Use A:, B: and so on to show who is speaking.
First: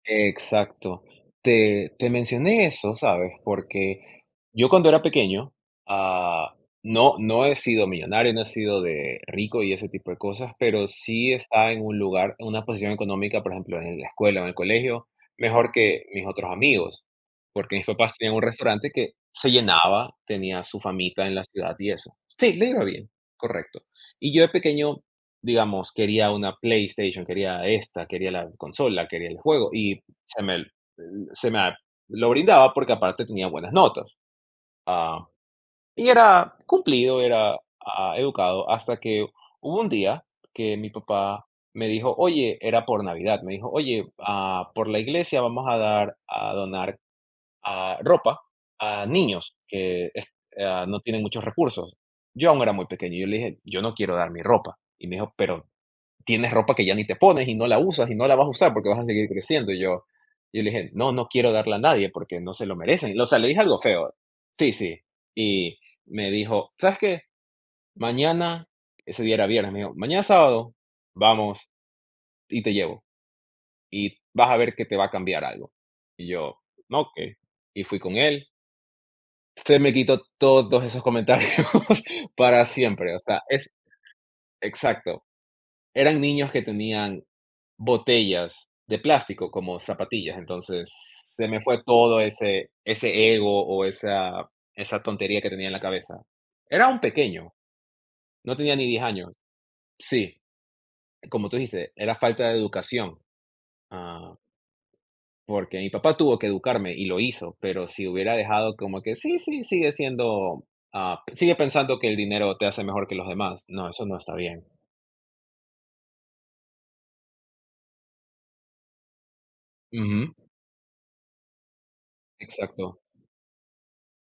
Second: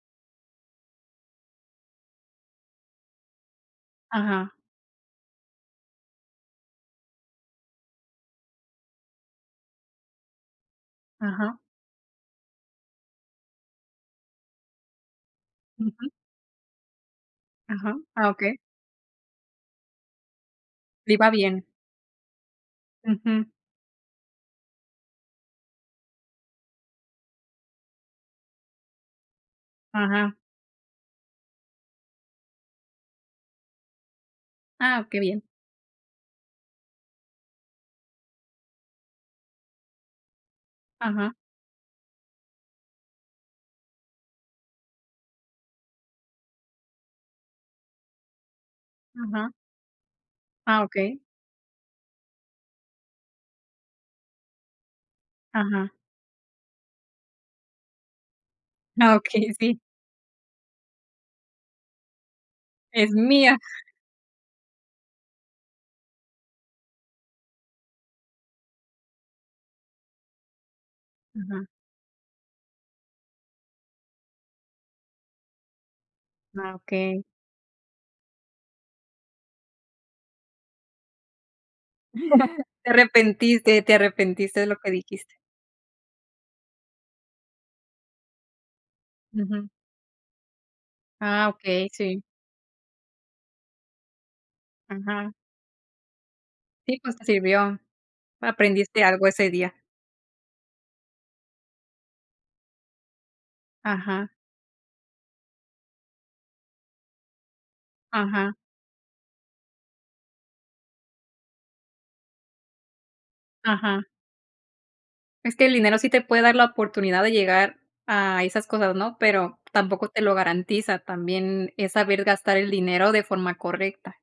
A: Exacto. Te te mencioné eso, ¿sabes?, porque
B: Ajá.
A: yo cuando era pequeño, ah, no no he sido millonario, no he sido de rico y ese tipo de cosas, pero sí
B: Ajá.
A: estaba en un lugar, en una posición económica, por ejemplo, en la escuela o en el colegio, mejor que
B: Ujú.
A: mis otros amigos, porque mis
B: Ajá.
A: papás
B: Ah,
A: tenían un
B: okey.
A: restaurante que se llenaba, tenía su
B: Le
A: famita
B: iba
A: en la
B: bien.
A: ciudad y eso Sí, le iba bien,
B: Ujú.
A: correcto. Y yo, de pequeño, digamos, quería una PlayStation, quería esta, quería la consola, quería el juego y
B: Ajá.
A: se me, eh, se me lo brindaba porque, aparte, tenía buenas notas,
B: Ah, qué
A: ah,
B: bien.
A: y era cumplido, era, ah, educado, hasta que hubo un día que mi
B: Ajá.
A: papá me dijo: "Oye", era por Navidad, me dijo: "Oye, ah, por la iglesia vamos a dar, a donar, ah, ropa a
B: Ajá.
A: niños que es
B: Ah,
A: ah, no
B: okey.
A: tienen muchos recursos". Yo aún era muy pequeño, yo le dije: "Yo no quiero dar mi ropa", y me dijo: "Pero
B: Ajá.
A: tienes ropa que ya ni te pones, y no la usas, y no la vas usar, porque vas a
B: No,
A: seguir
B: okey,
A: creciendo".
B: sí.
A: Y yo yo le dije: "No, no quiero darle a nadie, porque no se lo
B: Es
A: merecen", o sea, le
B: mía.
A: dije algo feo Sí, sí. Y me dijo: "¿Sabes qué? Mañana", ese día era viernes, me dijo: "Mañana, sábado,
B: Ajá.
A: vamos y te llevo, y vas a ver que te va a cambiar algo". Y yo:
B: Ah,
A: "No,
B: okey.
A: que". Y fui con él. Se me quitó todos esos comentarios para
B: Te
A: siempre, o sea, es
B: arrepentiste, te arrepentiste de lo que
A: exacto.
B: dijiste.
A: Eran niños que tenían botellas de plástico,
B: Ujú.
A: como zapatillas, entonces se
B: Ah,
A: me fue
B: okey,
A: todo
B: sí.
A: ese ese ego o esa esa
B: Ajá.
A: tontería que tenía en la cabeza. Era
B: Sí,
A: un
B: pues, te
A: pequeño,
B: sirvió.
A: no tenía ni 10
B: Aprendiste algo
A: años.
B: ese día.
A: Sí, como tú dijiste, era falta de educación,
B: Ajá.
A: ah porque mi papá tuvo que educarme, y lo hizo, pero si hubiera
B: Ajá.
A: dejado como que: "Sí, sí, sigue siendo, ah, sigue pensando que el dinero te hace mejor que los demás". No,
B: Ajá.
A: eso no está bien.
B: Es que el dinero sí te puede dar la oportunidad de llegar a esas cosas, ¿no?, pero tampoco te
A: Ujú.
B: lo garantiza. También es saber gastar el
A: Exacto.
B: dinero de forma correcta.